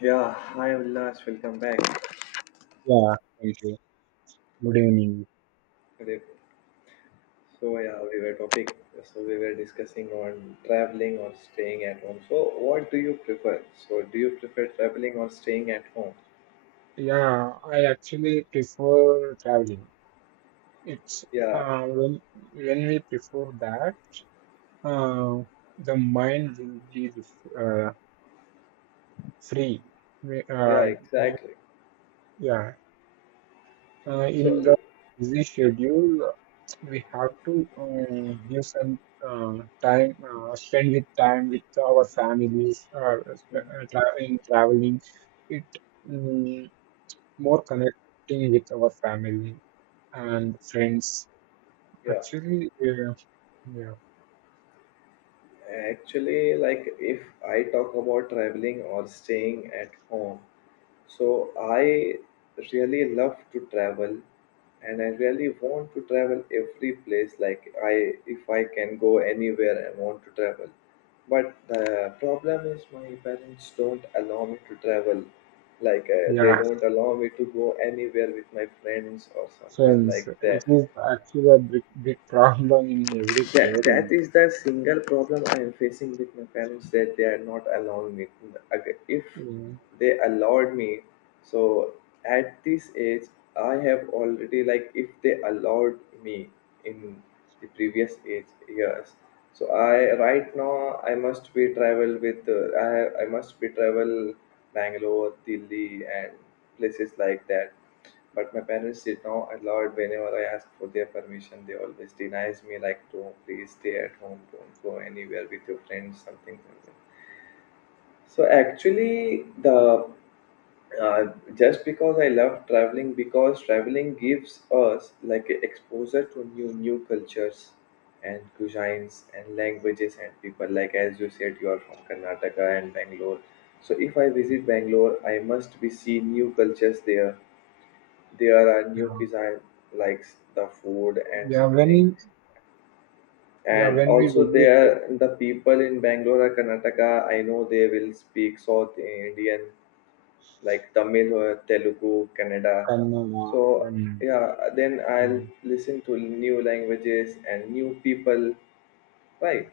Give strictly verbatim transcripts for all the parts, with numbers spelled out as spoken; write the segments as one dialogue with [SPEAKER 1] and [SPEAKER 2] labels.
[SPEAKER 1] Yeah, hi Ullash, welcome back.
[SPEAKER 2] Yeah, thank you. Good evening.
[SPEAKER 1] Rip. So yeah, we were topic. So we were discussing on traveling or staying at home. So what do you prefer? So do you prefer traveling or staying at home?
[SPEAKER 2] Yeah, I actually prefer traveling. It's
[SPEAKER 1] Yeah,
[SPEAKER 2] uh, when, when we prefer that, uh, the mind will be uh, free. We,
[SPEAKER 1] yeah,
[SPEAKER 2] Uh, do-
[SPEAKER 1] exactly.
[SPEAKER 2] yeah, uh, in the
[SPEAKER 1] So
[SPEAKER 2] busy schedule, we have to um, give some uh, time, uh, spend with time with our families, or uh,
[SPEAKER 1] mhm,
[SPEAKER 2] sp- uh, tra in traveling. It. mm, More connecting with our family and friends.
[SPEAKER 1] yeah,
[SPEAKER 2] Actually, uh, yeah,
[SPEAKER 1] actually, like if I talk about traveling or staying at home, so I really love to travel and I really want to travel every place like I if I can go anywhere I want to travel. But the problem is my parents don't allow me to travel. Like uh, they
[SPEAKER 2] yeah,
[SPEAKER 1] don't allow me to go anywhere with my friends or someone
[SPEAKER 2] friends.
[SPEAKER 1] like
[SPEAKER 2] It
[SPEAKER 1] that.
[SPEAKER 2] is actually a big, big problem in every
[SPEAKER 1] That, that
[SPEAKER 2] parent.
[SPEAKER 1] is the single problem I am facing with my parents that they are not allowing me. Ag- If
[SPEAKER 2] Uh,
[SPEAKER 1] they allowed me, so at this age, I have already like if they allowed me in the previous age years, so I right now I must be travel with uh, I I must be travel Bangalore, Delhi, and places like that. But my parents did not allow it whenever I ask for their permission. They always denies me like don't please stay at home, don't go anywhere with your friends, something like that. So actually the uh, just because I love traveling because traveling gives us like a exposure to new new cultures and cuisines and languages and people like as you said you are from Karnataka and Bangalore, so if I visit Bangalore I must be see new cultures there. There are new
[SPEAKER 2] yeah,
[SPEAKER 1] kids I likes the food and
[SPEAKER 2] yeah.
[SPEAKER 1] something,
[SPEAKER 2] When yeah,
[SPEAKER 1] and
[SPEAKER 2] when we
[SPEAKER 1] also
[SPEAKER 2] visited
[SPEAKER 1] there the people in Bangalore or Karnataka I know they will speak South Indian like Tamil or Telugu Kannada.
[SPEAKER 2] Kannada,
[SPEAKER 1] So
[SPEAKER 2] Kannada.
[SPEAKER 1] yeah, then I'll
[SPEAKER 2] mm,
[SPEAKER 1] listen to new languages and new people, right?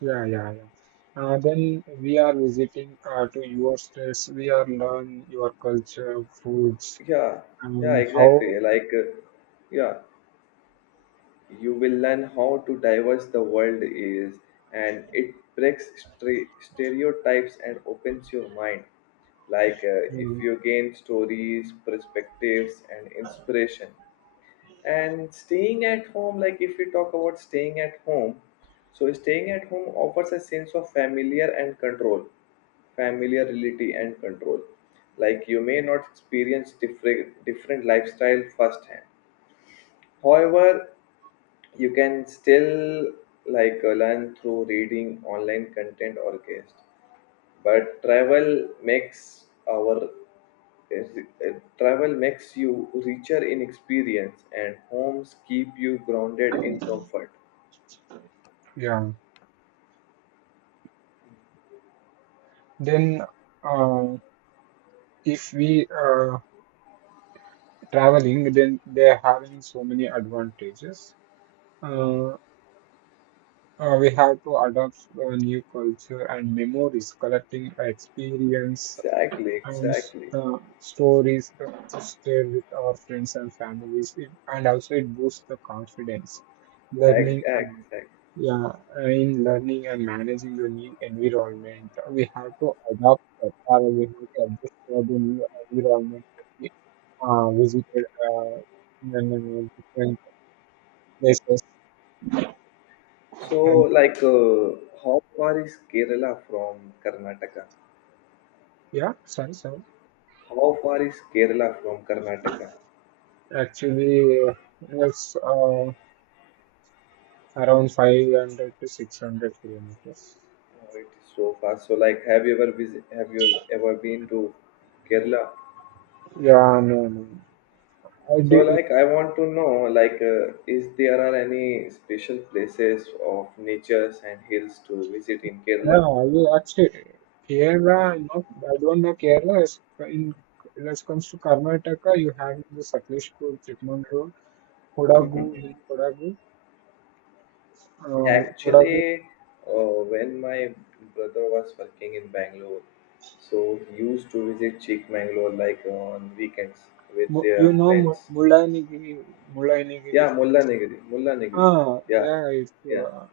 [SPEAKER 2] Yeah, yeah, yeah. Uh, then we are visiting uh, to your states. We are learn your culture, foods,
[SPEAKER 1] Yeah, yeah,
[SPEAKER 2] and how.
[SPEAKER 1] exactly, like uh, yeah, you will learn how to diverse the world is, and it breaks stre- stereotypes and opens your mind, like uh, if
[SPEAKER 2] Mm,
[SPEAKER 1] you gain stories perspectives and inspiration. And staying at home, like if we talk about staying at home, so staying at home offers a sense of familiar and control, familiarity and control, like you may not experience different different lifestyle firsthand. However, you can still like uh, learn through reading online content or guest. But travel makes our uh, travel makes you richer in experience, and homes keep you grounded in comfort.
[SPEAKER 2] yeah. Then. Uh, if we uh, traveling, then they're having so many advantages. Uh, uh, we have to adopt a new culture and memories, collecting experience
[SPEAKER 1] Exactly,
[SPEAKER 2] and s-
[SPEAKER 1] exactly.
[SPEAKER 2] the stories uh, to share with our friends and families it, and also it boosts the confidence
[SPEAKER 1] Ex-
[SPEAKER 2] learning and
[SPEAKER 1] exactly.
[SPEAKER 2] yeah uh, in learning and managing the new environment. We have to adapt it, or we have to adjust for the new environment that we uh, visited, uh, in the new different places
[SPEAKER 1] So,
[SPEAKER 2] and
[SPEAKER 1] like, uh, how far is Kerala from Karnataka?
[SPEAKER 2] yeah sorry, sorry.
[SPEAKER 1] How far is Kerala from Karnataka?
[SPEAKER 2] Actually, uh, it's uh, around five hundred to six hundred kilometers.
[SPEAKER 1] Oh, it is so fast. So like, have you ever visit? Have you ever been to Kerala?
[SPEAKER 2] Yeah, no, no. I
[SPEAKER 1] So
[SPEAKER 2] did.
[SPEAKER 1] like, I want to know like, uh, is there are any special places of natures and hills to visit in
[SPEAKER 2] Yeah,
[SPEAKER 1] Kerala?
[SPEAKER 2] I will actually. Kerala. Not, I don't know Kerala. As in, as comes to Karnataka, you have the Sakleshpur, Chikmagalur, Kodagu,
[SPEAKER 1] Mhm.
[SPEAKER 2] in Kodagu, uh, Kodagu.
[SPEAKER 1] Actually, uh, when my brother was working in Bangalore, so he used to visit Chikmagalur like on weekends with
[SPEAKER 2] Mu- You
[SPEAKER 1] their
[SPEAKER 2] know Mu-
[SPEAKER 1] friends.
[SPEAKER 2] Mullainagiri, Mullainagiri
[SPEAKER 1] Yeah,
[SPEAKER 2] Hills.
[SPEAKER 1] Mullanagiri, Mullanagiri.
[SPEAKER 2] Ah,
[SPEAKER 1] Yeah,
[SPEAKER 2] yeah, it's
[SPEAKER 1] yeah.
[SPEAKER 2] uh,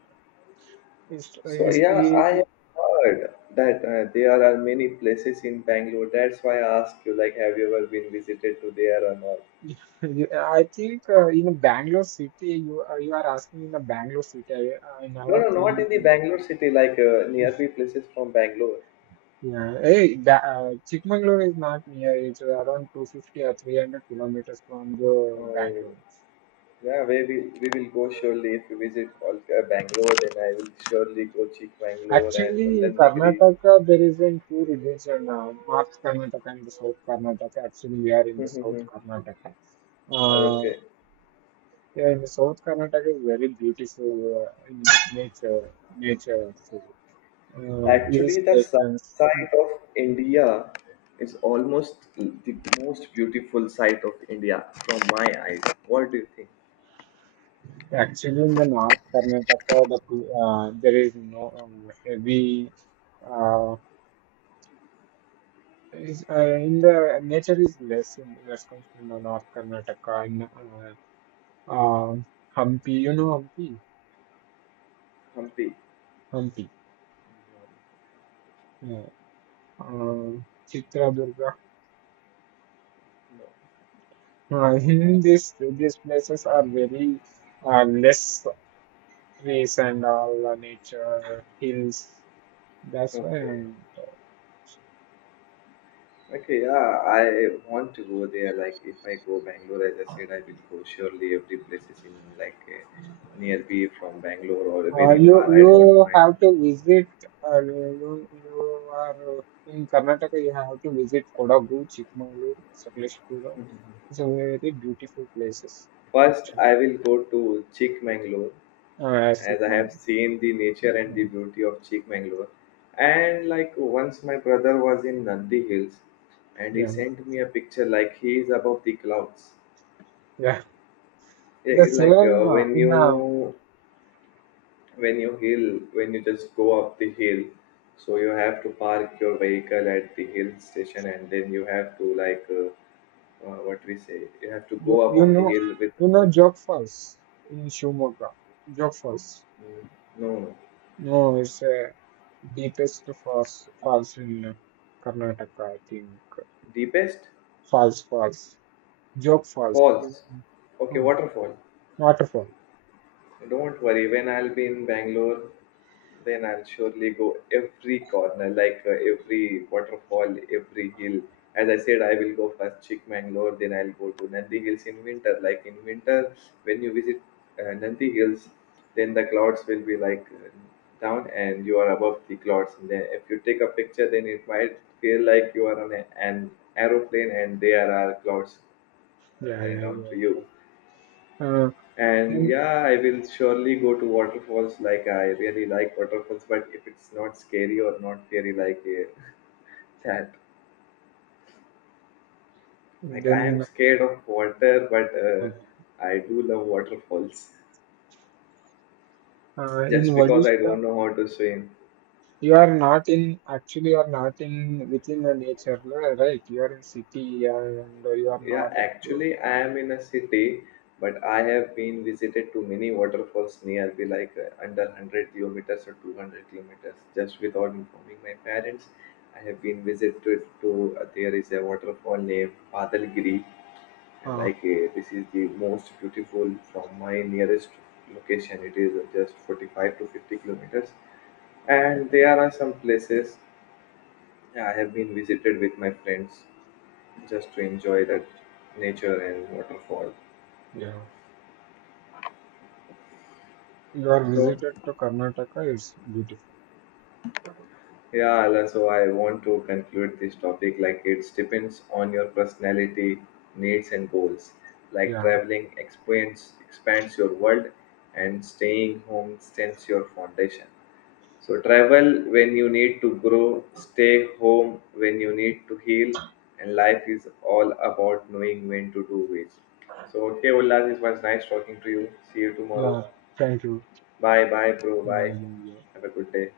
[SPEAKER 2] it's
[SPEAKER 1] So
[SPEAKER 2] it's.
[SPEAKER 1] yeah,
[SPEAKER 2] It,
[SPEAKER 1] I have heard that uh, there are many places in Bangalore. That's why I asked you, like, have you ever been visited to there or not?
[SPEAKER 2] I think uh, in a Bangalore city, you uh, you are asking in a Bangalore city. I, I
[SPEAKER 1] No,
[SPEAKER 2] never
[SPEAKER 1] no, not
[SPEAKER 2] think.
[SPEAKER 1] in the Bangalore city, like uh, nearby places from Bangalore.
[SPEAKER 2] Yeah, hey, that, uh, Chikmagalur is not near. It's around two hundred fifty or three hundred kilometers from the
[SPEAKER 1] Uh,
[SPEAKER 2] Bangalore.
[SPEAKER 1] yeah, we will, we will go surely. If you visit Kolkata, Bangalore, then I will surely go Chikmagalur and
[SPEAKER 2] Actually, in
[SPEAKER 1] Mullanagiri.
[SPEAKER 2] Karnataka, there is in two religion now, North Karnataka and the South Karnataka. Actually, we are in the South Karnataka. Uh,
[SPEAKER 1] Okay.
[SPEAKER 2] yeah, in the South Karnataka is very beautiful uh, in nature, nature, so, uh, hill
[SPEAKER 1] Actually, the south
[SPEAKER 2] stations.
[SPEAKER 1] side of India is almost the most beautiful side of India from my eyes. What do you think?
[SPEAKER 2] Actually, in the North Karnataka, the, uh, there is no um, heavy uh, is uh, in the nature is less in that comes to the North Karnataka and uh, uh, Hampi. You know Hampi,
[SPEAKER 1] Hampi?
[SPEAKER 2] Hampi. Yeah. Uh, Chitradurga.
[SPEAKER 1] No.
[SPEAKER 2] Uh, in this, these places are very uh, less trees and all, uh, nature hills. That's why
[SPEAKER 1] Okay.
[SPEAKER 2] I'm
[SPEAKER 1] Okay, yeah, I want to go there. Like, if I go Bangalore, as I said, I will go surely every place is in like uh, nearby from Bangalore or
[SPEAKER 2] Uh,
[SPEAKER 1] very
[SPEAKER 2] you
[SPEAKER 1] far. I
[SPEAKER 2] you
[SPEAKER 1] don't mind.
[SPEAKER 2] have to visit. Uh, you you are uh, In Karnataka, you have to visit Kodagu, Chikmagalur, Sakaleshpura. It's a very beautiful places
[SPEAKER 1] First,
[SPEAKER 2] actually.
[SPEAKER 1] I will go to Chikmagalur,
[SPEAKER 2] Uh, as
[SPEAKER 1] as I
[SPEAKER 2] Chikmagalur.
[SPEAKER 1] have seen the nature and the
[SPEAKER 2] Uh,
[SPEAKER 1] beauty of Chikmagalur. And like once my brother was in Nandi Hills and he
[SPEAKER 2] yeah,
[SPEAKER 1] sent me a picture like he is above the clouds.
[SPEAKER 2] yeah.
[SPEAKER 1] Yeah,
[SPEAKER 2] The
[SPEAKER 1] it's like uh,
[SPEAKER 2] same uh,
[SPEAKER 1] when
[SPEAKER 2] in uh,
[SPEAKER 1] you when you hill when you just go up the hill, so you have to park your vehicle at the hill station and then you have to like uh, uh, what we say you have to
[SPEAKER 2] you
[SPEAKER 1] go up
[SPEAKER 2] you
[SPEAKER 1] on the
[SPEAKER 2] know
[SPEAKER 1] hill with,
[SPEAKER 2] you know
[SPEAKER 1] with
[SPEAKER 2] Jog Falls in Shimoga. Jog Falls.
[SPEAKER 1] mm, no, no,
[SPEAKER 2] No, it's uh, deepest falls falls in uh, Karnataka. I think
[SPEAKER 1] deepest
[SPEAKER 2] falls falls. Joke Falls, in-
[SPEAKER 1] falls, okay,
[SPEAKER 2] mm,
[SPEAKER 1] waterfall.
[SPEAKER 2] Waterfall.
[SPEAKER 1] Don't worry, when I'll be in Bangalore, then I'll surely go every corner, like uh, every waterfall, every hill. As I said, I will go first Chikmangalore, then I'll go to Nandi Hills in winter. Like in winter, when you visit uh, Nandi Hills, then the clouds will be like uh, down and you are above the clouds. And then if you take a picture, then it might feel like you are on a, an aeroplane and there are clouds
[SPEAKER 2] Yeah,
[SPEAKER 1] uh,
[SPEAKER 2] yeah,
[SPEAKER 1] down
[SPEAKER 2] you
[SPEAKER 1] to you.
[SPEAKER 2] are right. Uh,
[SPEAKER 1] And
[SPEAKER 2] then,
[SPEAKER 1] yeah, I will surely go to waterfalls. Like I really like waterfalls, but if it's not scary or not scary, like uh, that, like I am
[SPEAKER 2] then
[SPEAKER 1] scared of water, but uh, I do love waterfalls
[SPEAKER 2] uh,
[SPEAKER 1] just
[SPEAKER 2] In
[SPEAKER 1] because I
[SPEAKER 2] Vadista,
[SPEAKER 1] don't know how to swim.
[SPEAKER 2] you are not in, actually you are not in within the nature, la- right? You are in city and you are
[SPEAKER 1] Yeah,
[SPEAKER 2] not. expo-
[SPEAKER 1] actually, I am in a city, but I have been visited to many waterfalls nearby, like uh, under one hundred kilometers or two hundred kilometers. Just without informing my parents, I have been visited to uh, there is a waterfall named Padalgiri, and
[SPEAKER 2] Uh,
[SPEAKER 1] like uh, this is the most beautiful from my nearest location. It is just forty-five to fifty kilometers, and there are some places, yeah, I have been visited with my friends just to enjoy the nature and waterfall.
[SPEAKER 2] yeah, you are
[SPEAKER 1] So,
[SPEAKER 2] visited to Karnataka. Is beautiful.
[SPEAKER 1] yeah, Ala, so I want to conclude this topic like it depends on your personality, needs, and goals. Like
[SPEAKER 2] Yeah,
[SPEAKER 1] traveling expands expands your world, and staying home strengthens your foundation. So, travel when you need to grow, stay home when you need to heal, and life is all about knowing when to do which. So, okay, Ullas, it was nice talking to you. See you tomorrow.
[SPEAKER 2] yeah. Thank you.
[SPEAKER 1] Bye, bye, bro. Bye.
[SPEAKER 2] Bye.
[SPEAKER 1] Have a good day.